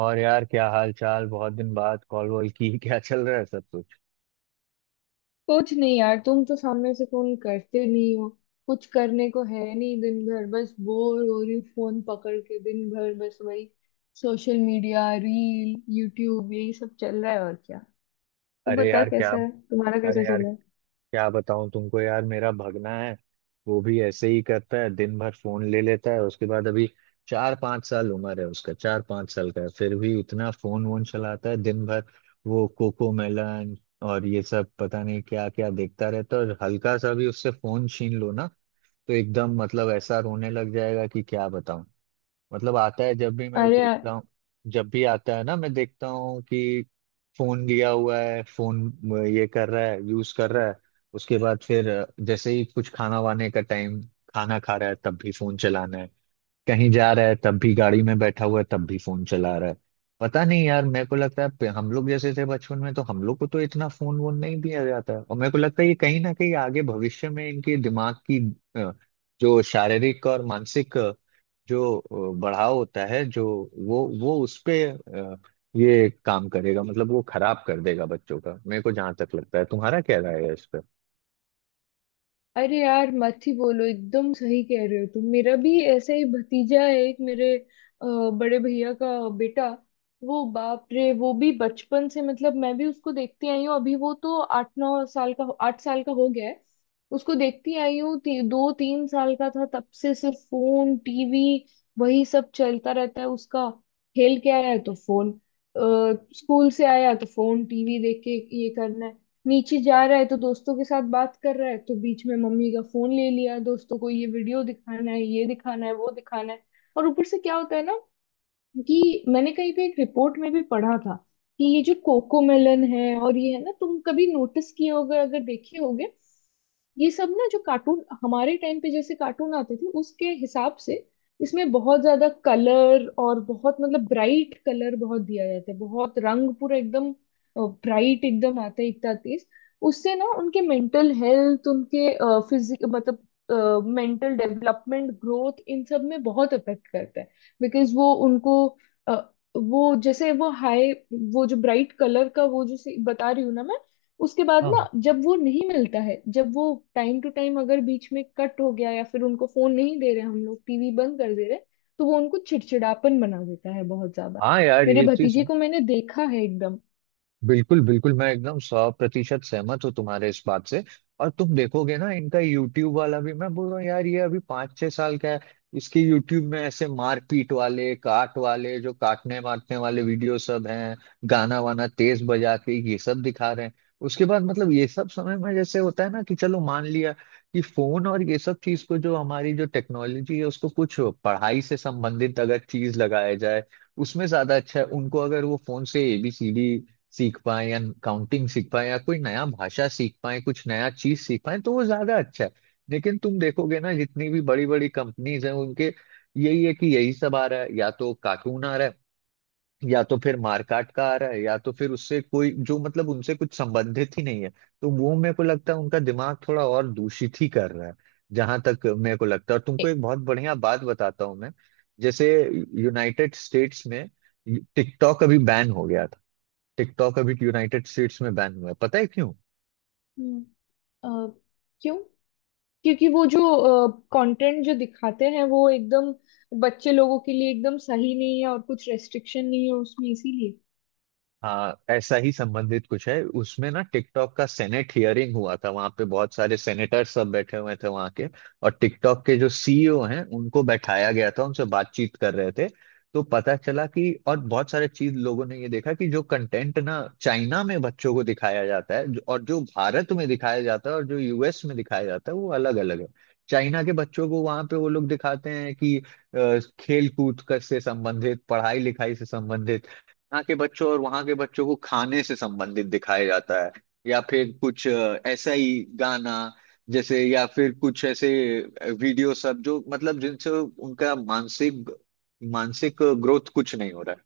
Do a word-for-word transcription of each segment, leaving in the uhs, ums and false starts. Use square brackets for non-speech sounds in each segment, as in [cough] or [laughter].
और यार, क्या हाल चाल? बहुत दिन बाद कॉल वॉल की [laughs] क्या चल रहा है सब कुछ? कुछ नहीं यार, तुम तो सामने से फोन करते नहीं हो। कुछ करने को है नहीं, दिन भर बस बोर हो रही हूँ, फोन पकड़ के दिन भर बस वही सोशल मीडिया, रील, यूट्यूब, यही सब चल रहा है और क्या। तू अरे बता, यार क्या कैसा है, तुम्हारा अरे कैसा चल यार रहा है। क्या बताऊं तुमको, यार। मेरा भगना है। वो भी ऐसे ही करता है, दिन भर फोन ले लेता है। उसके बाद अभी चार पाँच साल उम्र है उसका, चार पाँच साल का है, फिर भी इतना फोन वोन चलाता है दिन भर। वो कोको मेलन और ये सब पता नहीं क्या क्या देखता रहता है। और हल्का सा भी उससे फोन छीन लो ना तो एकदम, मतलब, ऐसा रोने लग जाएगा कि क्या बताऊं। मतलब, आता है जब भी, मैं अरे, देखता हूँ। जब भी आता है ना, मैं देखता हूँ कि फोन लिया हुआ है। फोन ये कर रहा है, यूज कर रहा है। उसके बाद फिर जैसे ही कुछ खाना वाने का टाइम, खाना खा रहा है तब भी फोन चलाना है। कहीं जा रहा है तब भी, गाड़ी में बैठा हुआ है तब भी फोन चला रहा है। पता नहीं यार, मेरे को लगता है पे- हम लोग जैसे थे बचपन में, तो हम लोग को तो इतना फोन वोन नहीं दिया जाता है। और मेरे को लगता है ये कहीं ना कहीं आगे भविष्य में इनके दिमाग की अ, जो शारीरिक और मानसिक अ, जो अ, बढ़ाव होता है, जो वो वो उस पे अ, ये काम करेगा, मतलब वो खराब कर देगा बच्चों का, मेरे को जहाँ तक लगता है। तुम्हारा क्या राय है इस पे? अरे यार मत ही बोलो, एकदम सही कह रहे हो तुम। मेरा भी ऐसा ही भतीजा है, एक मेरे अ, बड़े भैया का बेटा। वो बाप रे, वो भी बचपन से, मतलब मैं भी उसको देखती आई हूँ। अभी वो तो आठ नौ साल का, आठ साल का हो गया है। उसको देखती आई हूँ ती, दो तीन साल का था तब से, सिर्फ फोन, टीवी, वही सब चलता रहता है उसका। खेल के आया तो फोन, अ, स्कूल से आया तो फोन, टीवी देख के ये करना है। नीचे जा रहा है तो दोस्तों के साथ बात कर रहा है, तो बीच में मम्मी का फोन ले लिया, दोस्तों को ये वीडियो दिखाना है, ये दिखाना है, वो दिखाना है। और ऊपर से क्या होता है ना, क्योंकि मैंने कहीं पे एक रिपोर्ट में भी पढ़ा था कि ये जो कोकोमेलन है और ये है ना, तुम कभी नोटिस किए होगे अगर देखे होगे, ये सब ना, जो कार्टून हमारे टाइम पे जैसे कार्टून आते थे उसके हिसाब से, इसमें बहुत ज्यादा कलर, और बहुत मतलब ब्राइट कलर बहुत दिया जाता है, बहुत रंग पूरा एकदम ब्राइट एकदम आता है, इतना तेज। उससे ना उनके मेंटल हेल्थ, उनके फिजिक, मतलब मेंटल डेवलपमेंट, ग्रोथ, इन सब में बहुत इफेक्ट करता है। बिकॉज वो उनको, अ, वो जैसे वो हाई, वो जो ब्राइट कलर का, वो जो से- बता रही हूँ ना मैं। उसके बाद हाँ, ना जब वो नहीं मिलता है, जब वो टाइम टू टाइम अगर बीच में कट हो गया, या फिर उनको फोन नहीं दे रहे हम लोग, टीवी बंद कर दे रहे, तो वो उनको चिड़चिड़ापन बना देता है बहुत ज्यादा। हाँ यार, मेरे ये चीज भतीजे को मैंने देखा है एकदम। बिल्कुल, बिल्कुल, मैं एकदम सौ प्रतिशत सहमत हूँ तुम्हारे इस बात से। और तुम देखोगे ना, इनका यूट्यूब वाला भी, मैं बोल रहा हूँ यार, ये अभी पाँच छह साल का है। इसके यूट्यूब में ऐसे मारपीट वाले, काट वाले, जो काटने मारने वाले वीडियो सब हैं। गाना वाना तेज बजा के ये सब दिखा रहे हैं। उसके बाद मतलब ये सब समय में जैसे होता है ना कि चलो, मान लिया कि फोन और ये सब चीज को, जो हमारी जो टेक्नोलॉजी है, उसको कुछ पढ़ाई से संबंधित अगर चीज लगाया जाए, उसमें ज्यादा अच्छा है। उनको अगर वो फोन से ए बी सी डी सीख पाए, या काउंटिंग सीख पाए, या कोई नया भाषा सीख पाए, कुछ नया चीज सीख पाए, तो वो ज्यादा अच्छा है। लेकिन तुम देखोगे ना, जितनी भी बड़ी बड़ी कंपनीज हैं, उनके यही है कि यही सब आ रहा है, या तो कार्टून आ रहा है, या तो फिर मारकाट का आ रहा है, या तो फिर उससे कोई जो, मतलब, उनसे कुछ संबंधित ही नहीं है। तो वो मेरे को लगता है उनका दिमाग थोड़ा और दूषित ही कर रहा है, जहां तक मेरे को लगता है। और तुमको ए- एक बहुत बढ़िया बात बताता हूँ मैं। जैसे, यूनाइटेड स्टेट्स में टिकटॉक अभी बैन हो गया। टिकटॉक अभी यूनाइटेड स्टेट्स में बैन हुआ है, पता है क्यों? हम्म। अ, क्यों। क्योंकि वो जो कंटेंट जो दिखाते हैं वो एकदम बच्चे लोगों के लिए एकदम सही नहीं है, और कुछ रेस्ट्रिक्शन नहीं है उसमें, इसीलिए। हाँ, ऐसा ही संबंधित कुछ है उसमें ना। टिकटॉक का सेनेट हियरिंग हुआ था, वहां पे बहुत सारे सेनेटर सब बैठे हुए थे वहां के। और टिकटॉक के जो सी ई ओ हैं उनको बैठाया गया था, उनसे बातचीत कर रहे थे। तो पता चला कि, और बहुत सारे चीज लोगों ने ये देखा कि, जो कंटेंट ना चाइना में बच्चों को दिखाया जाता है जो- और जो भारत में दिखाया जाता है और जो यू एस में दिखाया जाता है, वो अलग अलग है। चाइना के बच्चों को वहां पे वो लोग दिखाते हैं कि अ, खेल कूद कर से संबंधित, पढ़ाई लिखाई से संबंधित। यहाँ के बच्चों और वहाँ के बच्चों को खाने से संबंधित दिखाया जाता है, या फिर कुछ अ, ऐसा ही गाना जैसे, या फिर कुछ ऐसे वीडियो सब, जो मतलब जिनसे उनका मानसिक मानसिक ग्रोथ कुछ नहीं हो रहा है।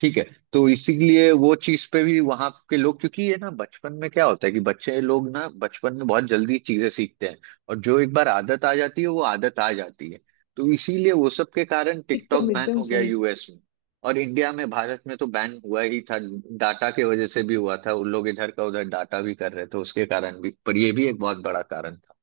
ठीक है? तो इसीलिए वो चीज पे भी वहां के लोग, क्योंकि ये ना बचपन में क्या होता है कि बच्चे लोग ना बचपन में बहुत जल्दी चीजें सीखते हैं, और जो एक बार आदत आ जाती है वो आदत आ जाती है। तो इसीलिए वो सब के कारण टिकटॉक एकदम, बैन एकदम हो गया सही। यू एस में। और इंडिया में, भारत में तो बैन हुआ ही था, डाटा के वजह से भी हुआ था, उन लोग इधर का उधर डाटा भी कर रहे थे उसके कारण भी, पर ये भी एक बहुत बड़ा कारण था।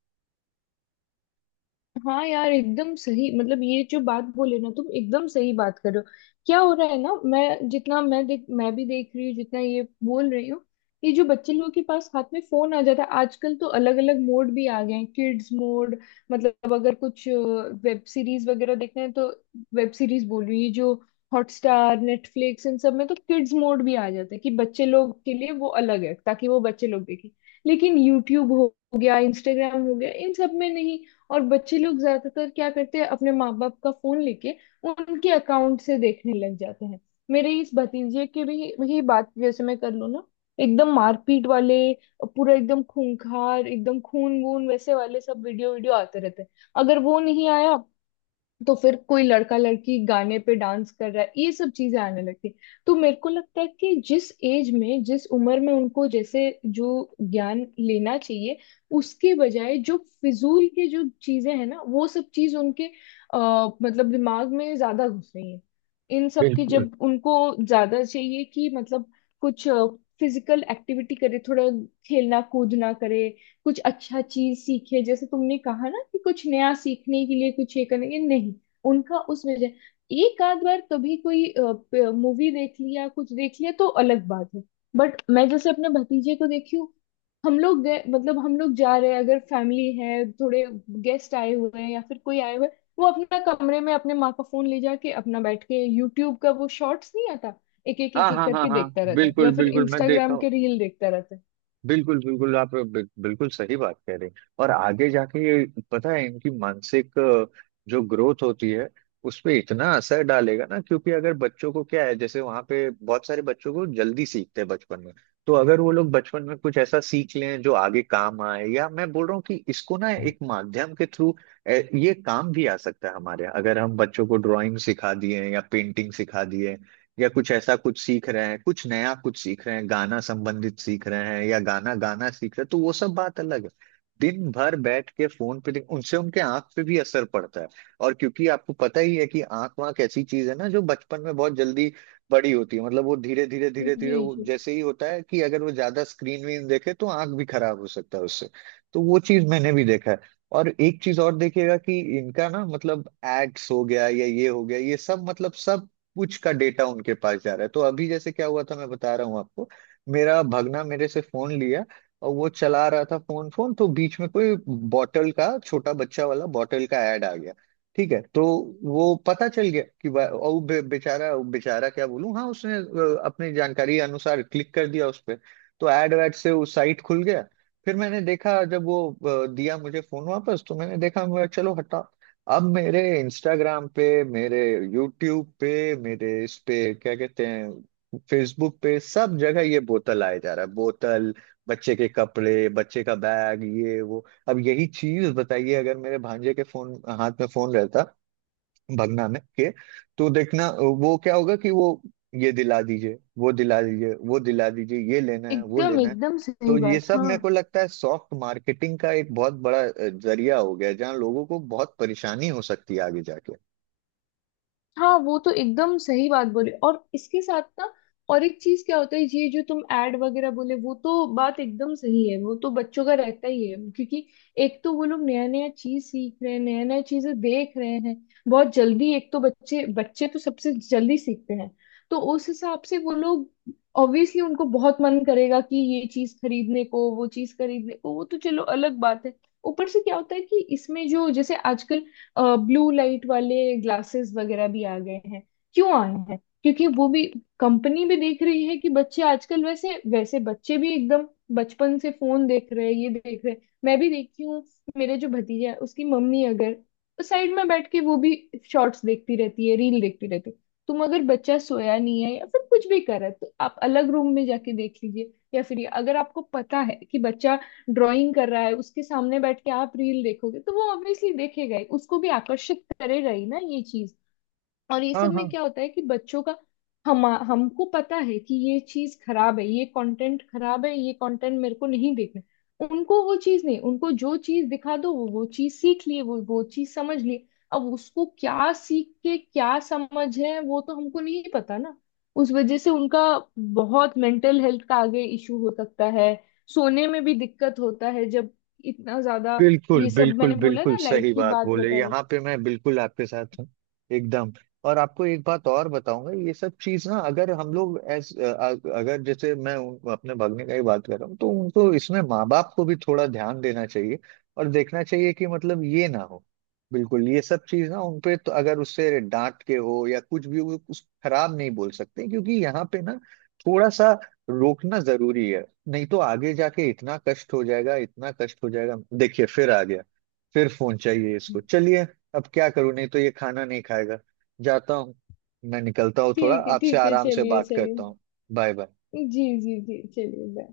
हाँ यार एकदम सही, मतलब ये जो बात बोले ना तुम, एकदम सही बात कर रहे हो। क्या हो रहा है ना, मैं जितना मैं देख मैं भी देख रही हूँ जितना, ये बोल रही हूँ। ये जो बच्चे लोगों के पास हाथ में फोन आ जाता है, आजकल तो अलग अलग मोड भी आ गए हैं, किड्स मोड। मतलब अगर कुछ वेब सीरीज वगैरह देखना है तो, वेब सीरीज बोल रही हूँ, ये जो हॉटस्टार, नेटफ्लिक्स, इन सब में तो किड्स मोड भी आ जाता है कि बच्चे लोग के लिए वो अलग है, ताकि वो बच्चे लोग देखें। लेकिन यूट्यूब हो गया, इंस्टाग्राम हो गया, इन सब में नहीं। और बच्चे लोग ज्यादातर क्या करते हैं, अपने माँ बाप का फोन लेके उनके अकाउंट से देखने लग जाते हैं। मेरे इस भतीजे की भी ही बात जैसे मैं कर लूँ ना, एकदम मारपीट वाले, पूरा एकदम खूंखार, एकदम खून वून वैसे वाले सब वीडियो, वीडियो आते रहते हैं। अगर वो नहीं आया तो फिर कोई लड़का लड़की गाने पे डांस कर रहा है, ये सब चीजें आने लगती। तो मेरे को लगता है कि जिस एज में, जिस उम्र में उनको जैसे जो ज्ञान लेना चाहिए, उसके बजाय जो फिजूल के जो चीजें हैं ना, वो सब चीज उनके आ, मतलब दिमाग में ज्यादा घुस रही है। इन सब की बिल्कुल। जब उनको ज्यादा चाहिए कि मतलब, कुछ फिजिकल एक्टिविटी करे, थोड़ा खेलना कूदना करे, कुछ अच्छा चीज सीखे, जैसे तुमने कहा ना कि कुछ नया सीखने के लिए, कुछ ये करने के लिए, नहीं उनका उस वजह। एक आध बार कभी कोई मूवी देख लिया, कुछ देख लिया तो अलग बात है। बट मैं जैसे अपने भतीजे को देखी हूँ, हम लोग गए, मतलब हम लोग जा रहे हैं अगर, फैमिली है थोड़े गेस्ट आए हुए हैं या फिर कोई आए हुए हैं, वो अपना कमरे में अपने माँ का फोन ले जाके अपना बैठ के, यूट्यूब का वो शॉर्ट्स नहीं आता, एक एक हाँ, एक एक हाँ, हाँ, करके हाँ, देखता रहता है, या बिल्कुल, फिर बिल्कुल, मैं देखा। इंस्टाग्राम के रील देखता रहता है। बिल्कुल, बिल्कुल, आप बिल- बिल्कुल सही बात कह रहे हैं। और आगे जाके ये, पता है, इनकी मानसिक अ, जो ग्रोथ होती है, उस पे इतना असर डालेगा ना। क्योंकि अगर बच्चों को क्या है, जैसे वहां पे बहुत सारे बच्चों को जल्दी सीखते हैं बचपन में, तो अगर वो लोग बचपन में कुछ ऐसा सीख लें जो आगे काम आए, या मैं बोल रहा हूँ कि इसको ना एक माध्यम के थ्रू ये काम भी आ सकता है हमारे यहाँ। अगर हम बच्चों को ड्राइंग सिखा दिए या पेंटिंग सिखा दिए, या कुछ ऐसा कुछ सीख रहे हैं, कुछ नया कुछ सीख रहे हैं, गाना संबंधित सीख रहे हैं या गाना गाना सीख रहे हैं, तो वो सब बात अलग है। दिन भर बैठ के फोन पे देख- उनसे, उनके आंख पे भी असर पड़ता है। और क्योंकि आपको पता ही है कि आंख वाँख ऐसी चीज है ना जो बचपन में बहुत जल्दी बड़ी होती है, मतलब वो धीरे धीरे धीरे धीरे, जी वो जी। जैसे ही होता है कि अगर वो ज्यादा स्क्रीन वीन देखे तो आंख भी खराब हो सकता है उससे। तो वो चीज मैंने भी देखा है। और एक चीज और देखिएगा कि इनका ना, मतलब, एड्स हो गया या ये हो गया, ये सब मतलब सब कुछ का डेटा उनके पास जा रहा है। तो अभी जैसे क्या हुआ था मैं बता रहा हूँ आपको। मेरा भगना मेरे से फोन लिया और वो चला रहा था फोन। फोन तो बीच में कोई बॉटल का, छोटा बच्चा वाला बॉटल का, ऐड आ गया। ठीक है? तो वो पता चल गया कि वा- और वो बे, बेचारा, बेचारा क्या बोलूं, हाँ, उसने अ, अपनी जानकारी अनुसार क्लिक कर दिया उस पर। तो ऐड वैड से वो साइट खुल गया। फिर मैंने देखा जब वो अ, दिया मुझे फोन वापस, तो मैंने देखा, मैं, चलो हटा। अब मेरे इंस्टाग्राम पे, मेरे यूट्यूब पे, मेरे इस पे क्या कहते हैं, फेसबुक पे, सब जगह ये बोतल आया जा रहा है, बोतल, बच्चे के कपड़े, बच्चे का बैग, ये वो। अब यही चीज बताइए, अगर मेरे भांजे के फोन हाथ में फोन रहता, भगना में के, तो देखना वो क्या होगा कि वो, ये दिला दीजिए, वो दिला दीजिए, वो दिला दीजिए, ये लेना है, वो एकदम लेना है। एकदम तो सही ये बात, सब हाँ। मेरे को लगता है सॉफ्ट मार्केटिंग का एक बहुत बड़ा अ, जरिया हो गया है, जहाँ लोगों को बहुत परेशानी हो सकती है आगे जाके। हाँ वो तो एकदम सही बात बोले, और इसके साथ ना, और एक चीज क्या होता है, ये जो तुम एड वगैरह बोले वो तो बात एकदम सही है, वो तो बच्चों का रहता ही है, क्योंकि एक तो वो लोग नया नया चीज सीख रहे हैं, नया नया चीजें देख रहे हैं बहुत जल्दी, एक तो बच्चे, बच्चे तो सबसे जल्दी सीखते हैं। तो उस हिसाब से वो लोग ऑब्वियसली, उनको बहुत मन करेगा कि ये चीज खरीदने को, वो चीज खरीदने को, वो तो चलो अलग बात है। ऊपर से क्या होता है कि इसमें जो जैसे आजकल ब्लू लाइट वाले ग्लासेस वगैरह भी आ गए हैं। क्यों आए हैं, क्योंकि वो भी, कंपनी भी देख रही है कि बच्चे आजकल वैसे वैसे, बच्चे भी एकदम बचपन से फोन देख रहे हैं, ये देख रहे हैं। मैं भी देखती हूँ, मेरे जो भतीजा है उसकी मम्मी अगर साइड में बैठ के वो भी शॉर्ट्स देखती रहती है, रील देखती रहती है। तुम अगर बच्चा सोया नहीं है या फिर कुछ भी कर रहा है, तो आप अलग रूम में जाके देख लीजिए, या फिर ये अगर आपको पता है कि बच्चा ड्राइंग कर रहा है, उसके सामने बैठ के आप रील देखोगे, तो वो ऑब्वियसली देखेगा ही, उसको भी आकर्षित करेगा ही ना ये चीज। और ये सब में क्या होता है कि बच्चों का, हम, हमको पता है कि ये चीज खराब है, ये कंटेंट खराब है, ये कंटेंट मेरे को नहीं देखना, उनको वो चीज नहीं, उनको जो चीज दिखा दो वो वो चीज सीख लिए, वो वो चीज समझ लिए। अब उसको क्या सीख के क्या समझ है वो तो हमको नहीं पता ना। उस वजह से उनका बहुत मेंटल हेल्थ का आगे इशू हो सकता है, सोने में भी दिक्कत होता है जब इतना ज्यादा। बिल्कुल, ये सब बिल्कुल, मैंने बोला बिल्कुल ना लाइट सही की बात बात बोले, बताई। यहाँ पे मैं बिल्कुल आपके साथ हूँ, एकदम। और आपको एक बात और बताऊंगा, ये सब चीज ना, अगर हम लोग एस अगर, जैसे मैं उन- अपने भागने का ही बात कर रहा हूँ, तो उनको इसमें, माँ बाप को भी थोड़ा ध्यान देना चाहिए और देखना चाहिए कि, मतलब, ये ना हो। बिल्कुल ये सब चीज ना उनपे, तो अगर उससे डांट के हो या कुछ भी हो, कुछ खराब नहीं बोल सकते, क्योंकि यहाँ पे ना थोड़ा सा रोकना जरूरी है। नहीं तो आगे जाके इतना कष्ट हो जाएगा, इतना कष्ट हो जाएगा। देखिए, फिर आ गया, फिर फोन चाहिए इसको। चलिए, अब क्या करूं, नहीं तो ये खाना नहीं खाएगा। जाता हूँ, मैं निकलता हूँ, थोड़ा ठीक है, आपसे ठीक है, आराम से चलिए, बात करता चलिए। हूँ। Bye bye. जी, जी, जी। चलिए, बाय।